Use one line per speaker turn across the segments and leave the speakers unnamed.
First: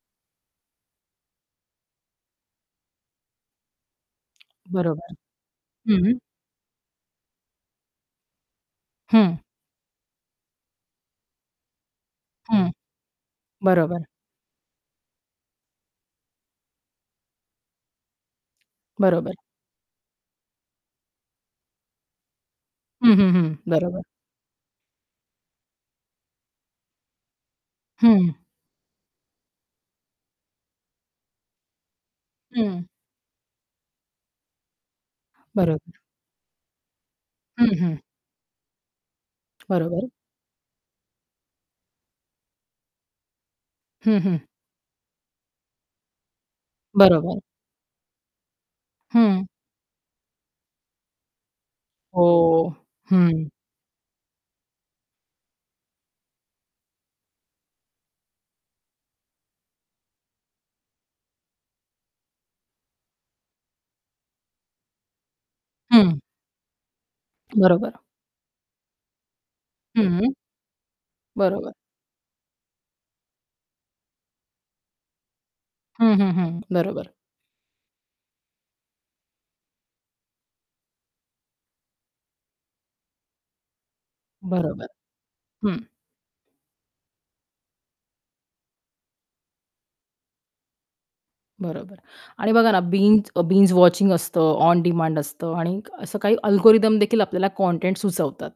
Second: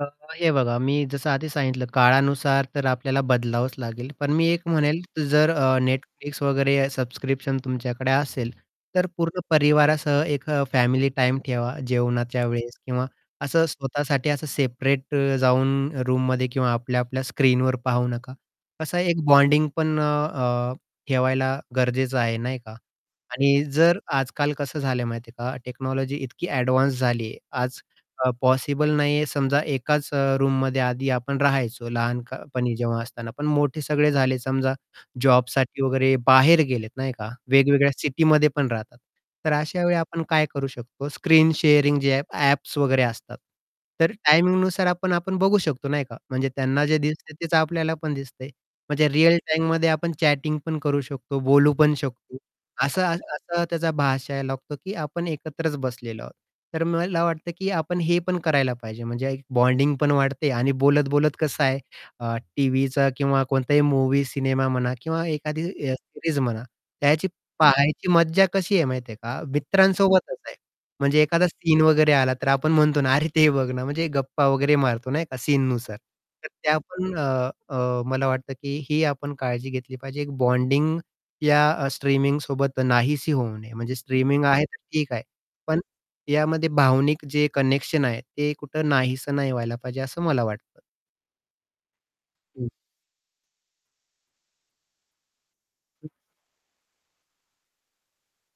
अ, हे बघा, मी जसं आधी सांगितलं, काळानुसार तर आपल्याला बदलावंच लागेल. पण मी एक म्हणेल,
बरोबर.
जर अ,
हं, हं.
Netflix वगैरे सबस्क्रिप्शन तुमच्याकडे असेल, तर
हं.
पूर्ण परिवारासह एक फॅमिली टाईम ठेवा. जेवणाच्या
हं.
वेळेस किंवा असं
बरोबर.
स्वतःसाठी असं सेपरेट जाऊन रूममध्ये किंवा आपल्या आपल्या स्क्रीनवर पाहू नका. असा एक
बरोबर.
बॉन्डिंग पण अ, ठेवायला गरजेचं आहे, नाही का?
हं, हं, हं.
आणि जर
बरोबर.
आजकाल कसं झालंय माहिती आहे का, टेक्नॉलॉजी इतकी एडवान्स झालीये आज अ,
हं.
पॉसिबल नाहीये. समजा एकाच अ, रूममध्ये आधी आपण राहायचो लहानपणी
हं.
जेव्हा असताना. पण मोठे सगळे झाले, समजा जॉबसाठी
बरोबर.
वगैरे बाहेर गेलेत, नाही का?
हं,
वेगवेगळ्या
हं.
सिटीमध्ये पण राहतात. तर अशावेळी
बरोबर.
आपण काय करू शकतो? स्क्रीन शेअरिंग जे आहे, ॲप्स वगैरे असतात. तर
हं, हं.
टायमिंगनुसार आपण आपण बघू शकतो, नाही का? म्हणजे त्यांना जे दिसतंय
बरोबर.
तेच आपल्याला पण दिसतंय. म्हणजे रिअल
हं.
टाईममध्ये आपण चॅटिंग पण करू शकतो, बोलू पण शकतो.
हो,
असं
हं.
असं त्याचा भासायला लागतो, की आपण एकत्रच बसलेलो आहोत. तर मला वाटतं, की आपण हे पण करायला पाहिजे. म्हणजे एक बॉन्डिंग पण वाढते आणि बोलत-बोलत कसं आहे अ, टीव्हीचा किंवा कोणताही मूव्ही, सिनेमा म्हणा किंवा एखादी [unintelligible]
हं.
सीरीज म्हणा. त्याची
बरोबर.
पाहायची मज्जा कशी आहे माहिती आहे का?
हं.
मित्रांसोबतच आहे म्हणजे एखादा
बरोबर.
सीन वगैरे आला, तर आपण म्हणतो ना, अरे, ते बघ ना, म्हणजे गप्पा वगैरे मारतो, नाही का? सीननुसार
हं, हं,
तर
हं.
त्या
बरोबर.
पण अ, मला वाटतं, की ही आपण काळजी घेतली पाहिजे. एक बॉन्डिंग, या स्ट्रीमिंगसोबत नाहीशी होऊ नये. म्हणजे स्ट्रीमिंग आहे तर
बरोबर
ठीक आहे. पण
हं.
यामध्ये भावनिक जे कनेक्शन आहे ते कुठं नाहीसं नाही व्हायला पाहिजे, असं मला वाटतं.
बरोबर आणि बघा
[unintelligible]
ना, बिंज बिंज वॉचिंग असतं, ऑन डिमांड असतं आणि असं काही अल्गोरिदम देखील आपल्याला कॉन्टेंट सुचवतात.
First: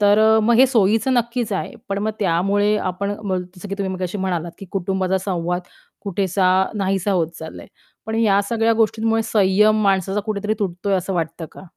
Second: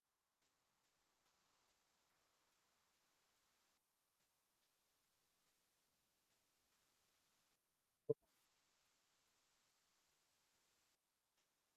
तर अ, मग हे सोयीचं नक्कीच आहे. पण मग त्यामुळे आपण बोल जसं की तुम्ही मगाशी म्हणालात, की कुटुंबाचा संवाद कुठेसा नाहीसा होत चाललंय. पण या सगळ्या गोष्टींमुळे संयम माणसाचा कुठेतरी तुटतोय, असं वाटतं का?